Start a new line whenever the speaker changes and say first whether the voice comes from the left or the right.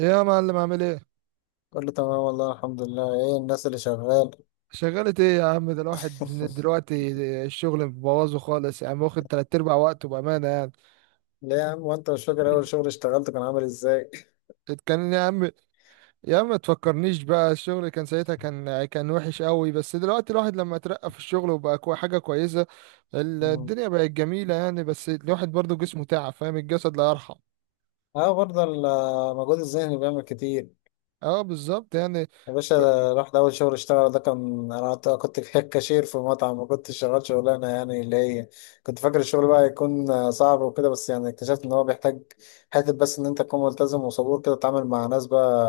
right: إيه يا معلم عامل ايه؟
left: كله تمام، والله الحمد لله. ايه الناس، اللي شغال؟
right: شغلة ايه يا عم؟ ده الواحد من دلوقتي الشغل مبوظه خالص يا عم، واخد 3/4 وقته بأمانة يعني.
left: ليه يا عم؟ وانت مش فاكر اول شغل اشتغلته كان عامل ازاي؟
right: كان يا عم، يا عم ما تفكرنيش بقى. الشغل كان ساعتها كان وحش قوي، بس دلوقتي الواحد لما اترقى في الشغل وبقى حاجة كويسة.
left: مم.
right: الدنيا بقت جميلة يعني، بس الواحد برضو جسمه تعب، فاهم؟ الجسد لا يرحم.
left: اه، برضه المجهود الذهني بيعمل كتير.
right: اه بالظبط يعني.
left: يا باشا، ده رحت أول شغل اشتغل، ده كان أنا كنت في كاشير في مطعم، ما كنتش شغال شغلانة يعني اللي هي... كنت فاكر الشغل بقى يكون صعب وكده، بس يعني اكتشفت إن هو بيحتاج حتة، بس إن أنت تكون ملتزم وصبور كده، تتعامل مع ناس بقى.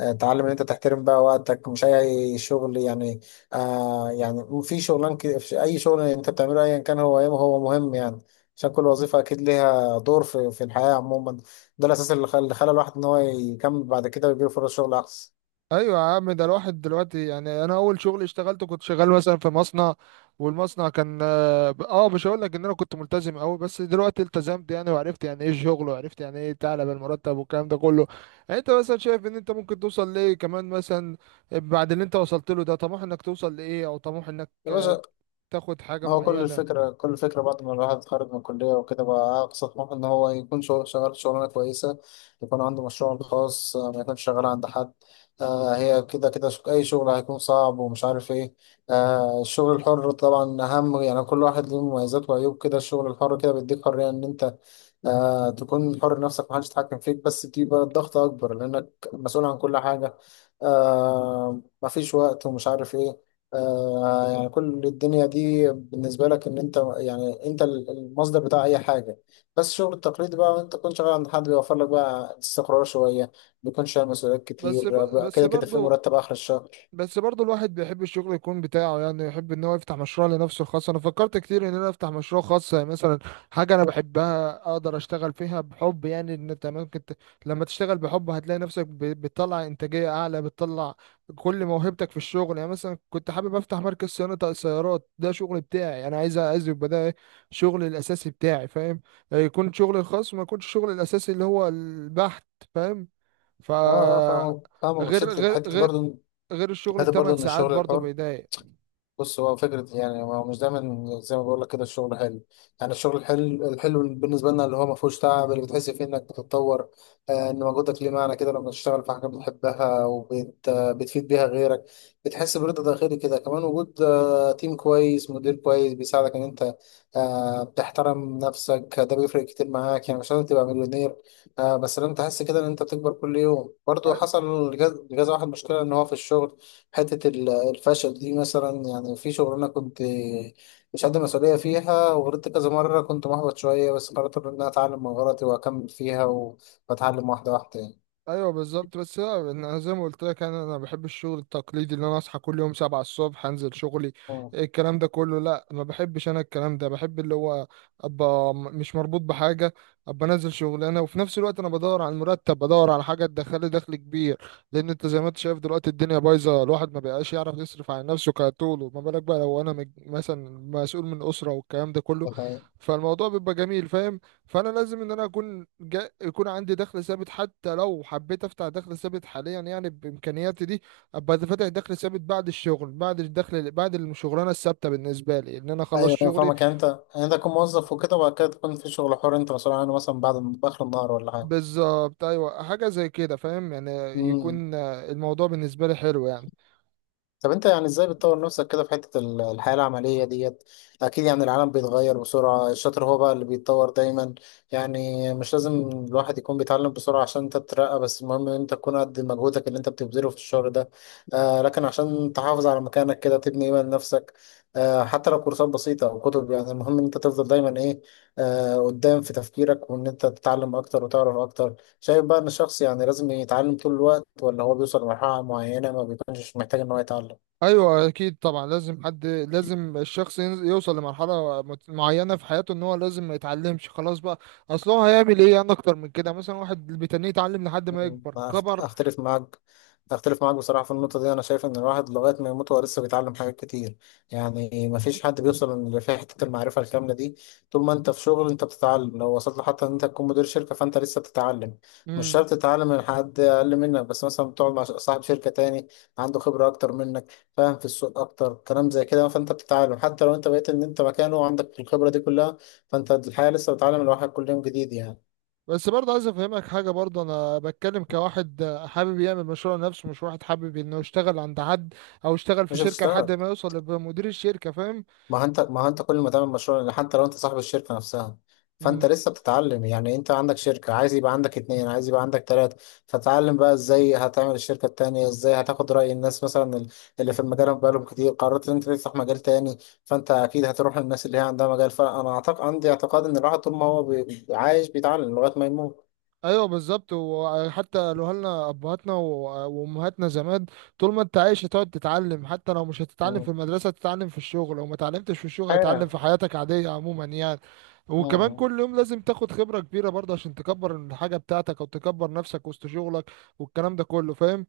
left: تعلم إن أنت تحترم بقى وقتك، مش أي شغل يعني. يعني في شغلان كده، في أي شغل أنت بتعمله أيا كان هو إيه، هو مهم يعني. عشان كل وظيفة أكيد ليها دور في الحياة عموما. ده الأساس اللي خلى الواحد إن هو يكمل بعد كده ويجيله فرص شغل أحسن.
right: ايوه يا عم، ده الواحد دلوقتي يعني انا اول شغل اشتغلته كنت شغال مثلا في مصنع، والمصنع كان مش هقول لك ان انا كنت ملتزم قوي، بس دلوقتي التزمت يعني وعرفت يعني ايه الشغل، وعرفت يعني ايه تعلى بالمرتب والكلام ده كله. يعني انت مثلا شايف ان انت ممكن توصل لايه كمان مثلا بعد اللي انت وصلت له؟ ده طموح انك توصل لايه، او طموح انك
left: يا باشا.
right: تاخد حاجة
left: هو كل
right: معينة.
left: الفكرة كل الفكرة بعد ما الواحد اتخرج من الكلية وكده، بقى أقصى طموحه إن هو يكون شغل شغال شغلانة كويسة، يكون عنده مشروع الخاص، ما يكونش شغال عند حد. هي كده كده، أي شغل هيكون صعب ومش عارف إيه. الشغل الحر طبعا أهم، يعني كل واحد له مميزات وعيوب كده. الشغل الحر كده بيديك حرية إن أنت تكون حر نفسك، محدش يتحكم فيك، بس بيبقى الضغط أكبر لأنك مسؤول عن كل حاجة. مفيش وقت ومش عارف إيه. يعني كل الدنيا دي بالنسبة لك إن أنت، يعني أنت المصدر بتاع أي حاجة. بس الشغل التقليدي بقى، وأنت تكون شغال عند حد، بيوفر لك بقى استقرار شوية، بيكون شايل مسؤوليات كتير. بقى
right: بس
left: كده كده في
right: برضو،
left: مرتب آخر الشهر.
right: بس برضو الواحد بيحب الشغل يكون بتاعه يعني، يحب ان هو يفتح مشروع لنفسه الخاص. انا فكرت كتير ان انا افتح مشروع خاص يعني، مثلا حاجة انا بحبها اقدر اشتغل فيها بحب. يعني ان انت لما تشتغل بحب هتلاقي نفسك بتطلع انتاجية اعلى، بتطلع كل موهبتك في الشغل. يعني مثلا كنت حابب افتح مركز صيانة سيارات، ده شغل بتاعي انا، عايز عايز يبقى ده شغلي الاساسي بتاعي، فاهم؟ يكون شغلي الخاص، ما يكونش شغلي الاساسي اللي هو البحث، فاهم؟ ف
left: أه أه، فاهمك فاهمك،
right: غير
left: بس حتة
right: غير
left: حتة
right: غير
left: برضه.
right: غير الشغل
left: حتة برضه
right: الثمان
left: إن
right: ساعات
left: الشغل
right: برضه
left: الحر،
right: بيضايق.
left: بص هو فكرة، يعني هو مش دايما زي ما بقول لك كده الشغل حلو. يعني الشغل الحلو الحلو بالنسبة لنا اللي هو ما فيهوش تعب، اللي بتحس فيه انك بتتطور. ان مجهودك ليه معنى كده، لما تشتغل في حاجة بتحبها وبت آه، بتفيد بيها غيرك، بتحس برضا داخلي كده. كمان وجود تيم كويس، مدير كويس بيساعدك ان انت بتحترم نفسك، ده بيفرق كتير معاك. يعني مش لازم تبقى مليونير، بس لازم تحس كده ان انت بتكبر كل يوم. برضه
right: أي-
left: حصل لجاز واحد مشكلة ان هو في الشغل، حتة الفشل دي مثلا. يعني في شغلانة كنت مش قد مسؤولية فيها، وغلطت كذا مرة، كنت محبط شوية، بس قررت إن أنا أتعلم من غلطي وأكمل فيها وأتعلم واحدة واحدة يعني.
right: ايوه بالظبط. بس لا، انا زي ما قلت لك، انا بحب الشغل التقليدي، اللي انا اصحى كل يوم 7 الصبح انزل شغلي،
left: مم.
right: الكلام ده كله، لا ما بحبش. انا الكلام ده بحب، اللي هو ابقى مش مربوط بحاجه، ابقى نازل شغلانه، وفي نفس الوقت انا بدور على المرتب، بدور على حاجه تدخلي دخل كبير، لان انت زي ما انت شايف دلوقتي الدنيا بايظه، الواحد ما بقاش يعرف يصرف على نفسه كطوله، ما بالك بقى لو انا مثلا مسؤول من اسره والكلام ده كله.
left: ده حقيقي.
right: فالموضوع بيبقى جميل، فاهم؟ فانا لازم ان انا يكون عندي دخل ثابت. حتى لو حبيت افتح دخل ثابت حاليا يعني، بامكانياتي دي ابقى فاتح دخل ثابت بعد الشغل، بعد الدخل، بعد الشغلانه الثابته بالنسبه لي ان انا خلص
left: أيوة أنا
right: شغلي.
left: فاهمك، يعني أنت، يعني أنت تكون موظف وكده، وبعد كده تكون في شغل حر أنت مسؤول عنه، مثلا بعد آخر النهار، ولا حاجة.
right: بالظبط، ايوه حاجه زي كده فاهم يعني.
left: مم.
right: يكون الموضوع بالنسبه لي حلو يعني.
left: طب انت يعني ازاي بتطور نفسك كده في حتة الحياة العملية ديت؟ اكيد يعني العالم بيتغير بسرعة، الشاطر هو بقى اللي بيتطور دايما. يعني مش لازم الواحد يكون بيتعلم بسرعة عشان انت تترقى، بس المهم ان انت تكون قد مجهودك اللي انت بتبذله في الشغل ده. لكن عشان تحافظ على مكانك كده، تبني ايمان لنفسك، حتى لو كورسات بسيطة او كتب، يعني المهم ان انت تفضل دايما ايه، قدام في تفكيرك، وان انت تتعلم اكتر وتعرف اكتر. شايف بقى ان الشخص يعني لازم يتعلم طول الوقت، ولا هو بيوصل لمرحلة معينة ما بيكونش محتاج ان هو يتعلم؟
right: ايوه اكيد طبعا، لازم حد، لازم الشخص يوصل لمرحله معينه في حياته ان هو لازم ما يتعلمش خلاص بقى. اصل هو هيعمل ايه يعني اكتر من كده؟ مثلا واحد بيتنيه يتعلم لحد ما يكبر
left: ما أخت-
right: كبر.
left: أختلف معاك، أختلف معاك بصراحة في النقطة دي. أنا شايف إن الواحد لغاية ما يموت هو لسه بيتعلم حاجات كتير، يعني مفيش حد بيوصل لفي حتة المعرفة الكاملة دي. طول ما أنت في شغل أنت بتتعلم، لو وصلت لحتى إن أنت تكون مدير شركة فأنت لسه بتتعلم. مش شرط تتعلم من حد أقل منك، بس مثلا بتقعد مع صاحب شركة تاني عنده خبرة أكتر منك فاهم، في السوق أكتر، كلام زي كده، فأنت بتتعلم حتى لو أنت بقيت إن أنت مكانه وعندك الخبرة دي كلها. فأنت الحياة لسه بتتعلم، الواحد كل يوم جديد يعني.
right: بس برضه عايز افهمك حاجه برضه، انا بتكلم كواحد حابب يعمل مشروع لنفسه، مش واحد حابب انه يشتغل عند حد، او يشتغل في
left: مش
right: شركه لحد
left: هتشتغل.
right: ما يوصل لبقى مدير الشركه، فاهم؟
left: ما هو انت كل ما تعمل مشروع، لأن حتى لو انت صاحب الشركة نفسها فانت
right: امم
left: لسه بتتعلم. يعني انت عندك شركة، عايز يبقى عندك اتنين، عايز يبقى عندك تلاتة، فتعلم بقى ازاي هتعمل الشركة التانية، ازاي هتاخد رأي الناس مثلا اللي في المجال بقالهم كتير. قررت ان انت تفتح مجال تاني، فانت اكيد هتروح للناس اللي هي عندها مجال. فانا اعتقد، عندي اعتقاد ان الواحد طول ما هو عايش بيتعلم لغاية ما يموت.
right: ايوه بالظبط. وحتى لو لنا ابهاتنا وامهاتنا زمان، طول ما انت عايش هتقعد تتعلم. حتى لو مش هتتعلم في
left: مم.
right: المدرسه، تتعلم في الشغل. لو ما اتعلمتش في الشغل، هتتعلم
left: ايوه.
right: في حياتك عاديه عموما يعني. وكمان
left: مم.
right: كل يوم لازم تاخد خبره كبيره برضه، عشان تكبر الحاجه بتاعتك او تكبر نفسك وسط شغلك والكلام ده كله، فاهم؟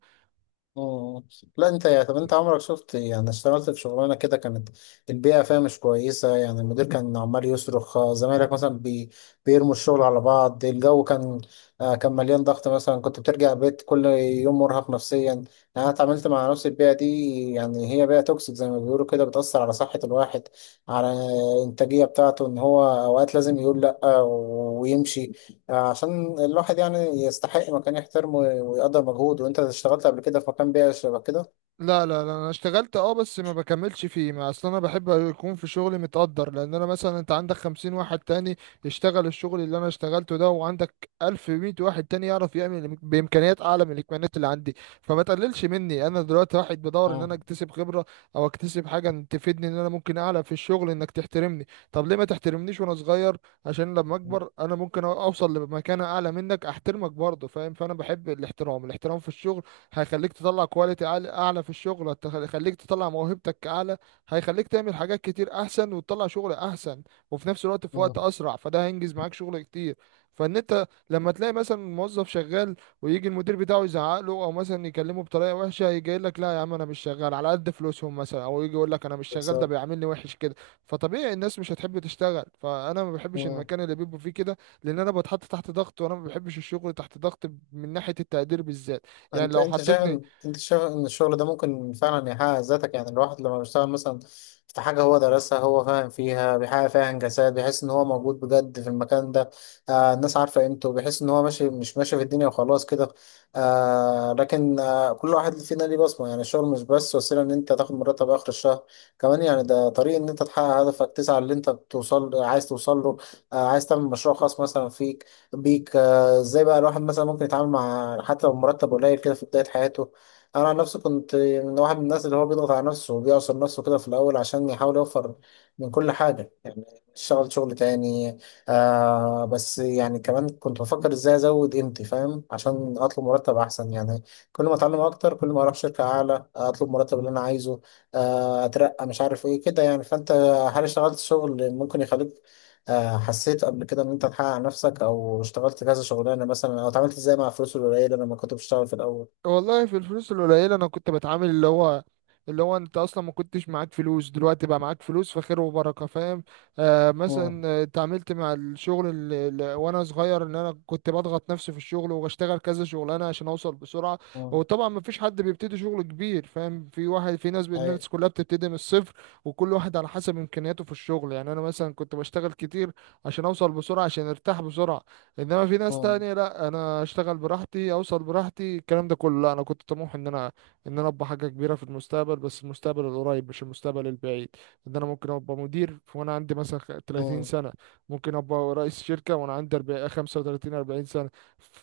left: مم. لا، انت يا طب انت عمرك شفت يعني، اشتغلت في شغلانه كده كانت البيئه فيها مش كويسه؟ يعني المدير كان عمال يصرخ، زمايلك مثلا بيرموا الشغل على بعض، الجو كان كان مليان ضغط، مثلا كنت بترجع البيت كل يوم مرهق نفسيا يعني. انا اتعاملت مع نفس البيئه دي، يعني هي بيئه توكسيك زي ما بيقولوا كده، بتاثر على صحه الواحد، على الانتاجيه بتاعته، ان هو اوقات لازم يقول لا ويمشي، عشان الواحد يعني يستحق مكان يحترمه ويقدر مجهوده. وانت اشتغلت قبل كده في مكان بيئة شبه كده؟
right: لا لا لا، انا اشتغلت اه، بس ما بكملش فيه. ما اصل انا بحب يكون في شغلي متقدر، لان انا مثلا انت عندك 50 واحد تاني يشتغل الشغل اللي انا اشتغلته ده، وعندك 1100 واحد تاني يعرف يعمل بامكانيات اعلى من الامكانيات اللي عندي، فما تقللش مني. انا دلوقتي واحد بدور ان انا
left: مم.
right: اكتسب خبرة، او اكتسب حاجة إن تفيدني ان انا ممكن اعلى في الشغل، انك تحترمني. طب ليه ما تحترمنيش وانا صغير؟ عشان لما اكبر انا ممكن اوصل لمكانة اعلى منك، احترمك برضه، فاهم؟ فانا بحب الاحترام. الاحترام في الشغل هيخليك تطلع كواليتي أعلى، أعلى في الشغل، هيخليك تطلع موهبتك أعلى، هيخليك تعمل حاجات كتير أحسن وتطلع شغل أحسن، وفي نفس الوقت في وقت
left: مم.
right: أسرع. فده هينجز معاك شغل كتير. فإن أنت لما تلاقي مثلا موظف شغال، ويجي المدير بتاعه يزعق له، أو مثلا يكلمه بطريقة وحشة، يجي يقول لك لا يا عم أنا مش شغال على قد فلوسهم مثلا، أو يجي يقول لك أنا مش شغال، ده
left: بالظبط.
right: بيعاملني وحش كده. فطبيعي الناس مش هتحب تشتغل. فأنا ما بحبش المكان اللي بيبقوا فيه كده، لأن أنا بتحط تحت ضغط، وأنا ما بحبش الشغل تحت ضغط، من ناحية التقدير بالذات. يعني
left: انت
right: لو
left: انت شايف
right: حطيتني،
left: ان انت شايف ان الشغل ده ممكن فعلا يحقق ذاتك؟ يعني الواحد لما بيشتغل مثلا في حاجة هو درسها، هو فاهم فيها، بيحقق فيها انجازات، بيحس ان هو موجود بجد في المكان ده، الناس عارفة قيمته، بيحس ان هو ماشي مش ماشي في الدنيا وخلاص كده. لكن، كل واحد فينا ليه بصمة. يعني الشغل مش بس وسيلة ان انت تاخد مرتب اخر الشهر، كمان يعني ده طريق ان انت تحقق هدفك، تسعى اللي انت توصل عايز توصل له، عايز تعمل مشروع خاص مثلا فيك، بيك. فازاي بقى الواحد مثلا ممكن يتعامل مع حتى لو مرتب قليل كده في بداية حياته؟ انا عن نفسي كنت من واحد من الناس اللي هو بيضغط على نفسه وبيعصر نفسه كده في الاول، عشان يحاول يوفر من كل حاجة يعني، اشتغل شغل تاني. بس يعني كمان كنت بفكر ازاي ازود قيمتي فاهم، عشان اطلب مرتب احسن يعني. كل ما اتعلم اكتر كل ما اروح شركة اعلى اطلب مرتب اللي انا عايزه، اترقى مش عارف ايه كده يعني. فانت هل اشتغلت شغل ممكن يخليك، حسيت قبل كده ان انت تحقق على نفسك، او اشتغلت كذا شغلانه مثلا، او اتعاملت ازاي مع الفلوس القليله لما كنت بشتغل في الاول؟
right: والله في الفلوس القليلة أنا كنت بتعامل اللي هو، اللي هو أنت أصلا ما كنتش معاك فلوس، دلوقتي بقى معاك فلوس فخير وبركة، فاهم؟ آه
left: امم،
right: مثلا آه، اتعاملت مع الشغل وأنا صغير، إن أنا كنت بضغط نفسي في الشغل، وبشتغل كذا شغلانة عشان أوصل بسرعة.
left: امم.
right: وطبعا ما فيش حد بيبتدي شغل كبير، فاهم؟ في ناس،
left: اي.
right: الناس كلها بتبتدي من الصفر، وكل واحد على حسب إمكانياته في الشغل. يعني أنا مثلا كنت بشتغل كتير عشان أوصل بسرعة، عشان أرتاح بسرعة. انما في ناس
left: امم،
right: تانية لا، انا اشتغل براحتي، اوصل براحتي، الكلام ده كله لا. انا كنت طموح ان انا ابقى حاجه كبيره في المستقبل، بس المستقبل القريب مش المستقبل البعيد. ان انا ممكن ابقى مدير وانا عندي مثلا 30
left: امم.
right: سنه، ممكن ابقى رئيس شركه وانا عندي 40 35 40 سنه.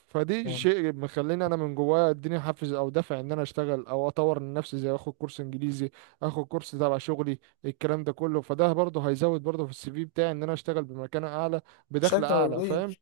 right: فدي شيء مخليني انا من جوايا، اديني حافز او دافع ان انا اشتغل، او اطور من نفسي زي اخد كورس انجليزي، اخد كورس تبع شغلي، الكلام ده كله. فده برضه هيزود برضه في السي في بتاعي ان انا اشتغل بمكانه اعلى، بدخل
left: بشكل
right: اعلى، فاهم؟
left: كبير.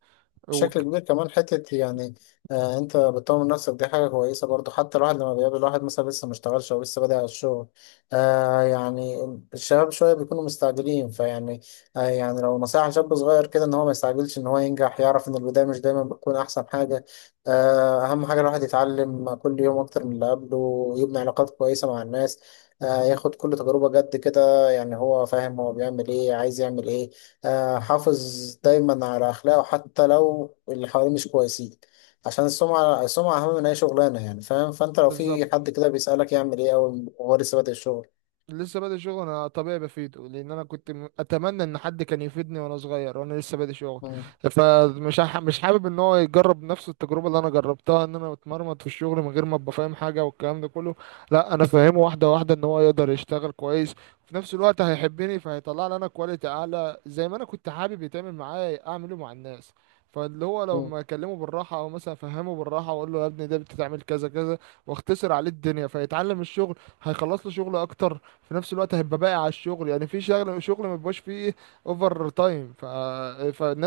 left: بشكل
right: وك-
left: كبير، كمان حتة يعني. انت بتطور نفسك، دي حاجة كويسة برضو. حتى الواحد لما بيقابل واحد مثلا لسه ما اشتغلش او لسه بادئ على الشغل، يعني الشباب شوية بيكونوا مستعجلين فيعني. يعني لو نصيحة شاب صغير كده، ان هو ما يستعجلش ان هو ينجح، يعرف ان البداية مش دايما بتكون احسن حاجة. اهم حاجة الواحد يتعلم كل يوم اكتر من اللي قبله، يبني علاقات كويسة مع الناس، ياخد كل تجربة جد كده، يعني هو فاهم هو بيعمل ايه، عايز يعمل ايه، حافظ دايما على أخلاقه حتى لو اللي حواليه مش كويسين، عشان السمعة، السمعة أهم من أي شغلانة يعني فاهم. فأنت لو في
right: بالظبط.
left: حد كده بيسألك يعمل إيه أول وهو لسه بادئ الشغل؟
right: لسه بادئ شغل انا طبيعي بفيده، لان انا كنت اتمنى ان حد كان يفيدني وانا صغير وانا لسه بادئ شغل.
left: مم.
right: مش حابب ان هو يجرب نفس التجربه اللي انا جربتها، ان انا اتمرمط في الشغل من غير ما ابقى فاهم حاجه والكلام ده كله. لا انا فاهمه واحده واحده ان هو يقدر يشتغل كويس، وفي نفس الوقت هيحبني، فهيطلع لي انا كواليتي اعلى. زي ما انا كنت حابب يتعمل معايا اعمله مع الناس. فاللي هو
left: مم.
right: لما اكلمه بالراحه، او مثلا افهمه بالراحه واقول له يا ابني ده بتتعمل كذا كذا، واختصر عليه الدنيا، فيتعلم الشغل، هيخلص له شغل اكتر، في نفس الوقت هيبقى باقي على الشغل. يعني في شغل ما بيبقاش فيه اوفر تايم،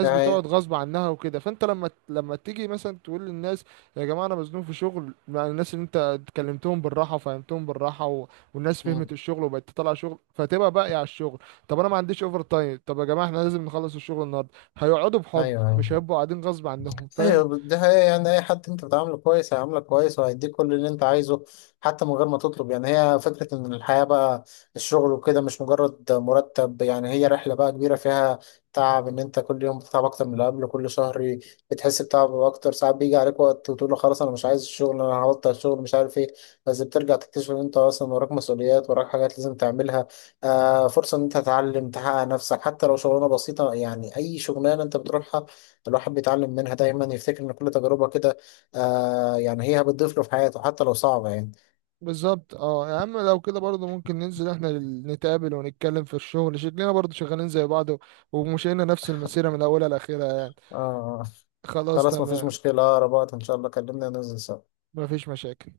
left: ده
right: بتقعد
left: حقيقة.
right: غصب عنها وكده. فانت لما تيجي مثلا تقول للناس يا جماعه انا مزنوق في شغل، مع الناس اللي انت اتكلمتهم بالراحه وفهمتهم بالراحه، والناس
left: مم.
right: فهمت الشغل وبقت تطلع شغل، فتبقى باقي على الشغل. طب انا ما عنديش اوفر تايم، طب يا جماعه احنا لازم نخلص الشغل النهارده، هيقعدوا بحب،
left: أيوه، أيوه،
right: مش هيبقوا قاعدين غصب عنهم، فاهم؟
left: ايوه. ده هي، يعني اي حد انت بتعامله كويس هيعاملك كويس، وهيديك كل اللي انت عايزه حتى من غير ما تطلب يعني. هي فكره ان الحياه بقى، الشغل وكده، مش مجرد مرتب يعني. هي رحله بقى كبيره، فيها تعب، ان انت كل يوم بتتعب اكتر من اللي قبله، كل شهر بتحس بتعب اكتر. ساعات بيجي عليك وقت وتقول له خلاص انا مش عايز الشغل، انا هبطل الشغل مش عارف ايه، بس بترجع تكتشف ان انت اصلا وراك مسؤوليات، وراك حاجات لازم تعملها، فرصه ان انت تتعلم، تحقق نفسك، حتى لو شغلانه بسيطه يعني. اي شغلانه انت بتروحها الواحد بيتعلم منها دايما، يفتكر ان كل تجربة كده يعني هي بتضيف له في حياته حتى لو صعبة يعني.
right: بالظبط. اه يا عم لو كده برضه ممكن ننزل احنا نتقابل ونتكلم في الشغل، شكلنا برضه شغالين زي بعض ومشينا نفس المسيرة من اولها لاخرها يعني.
left: آه
right: خلاص
left: خلاص، مفيش
right: تمام،
left: مشكلة، اقرب وقت ان شاء الله كلمنا ننزل سوا.
right: مفيش مشاكل.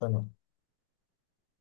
left: تمام.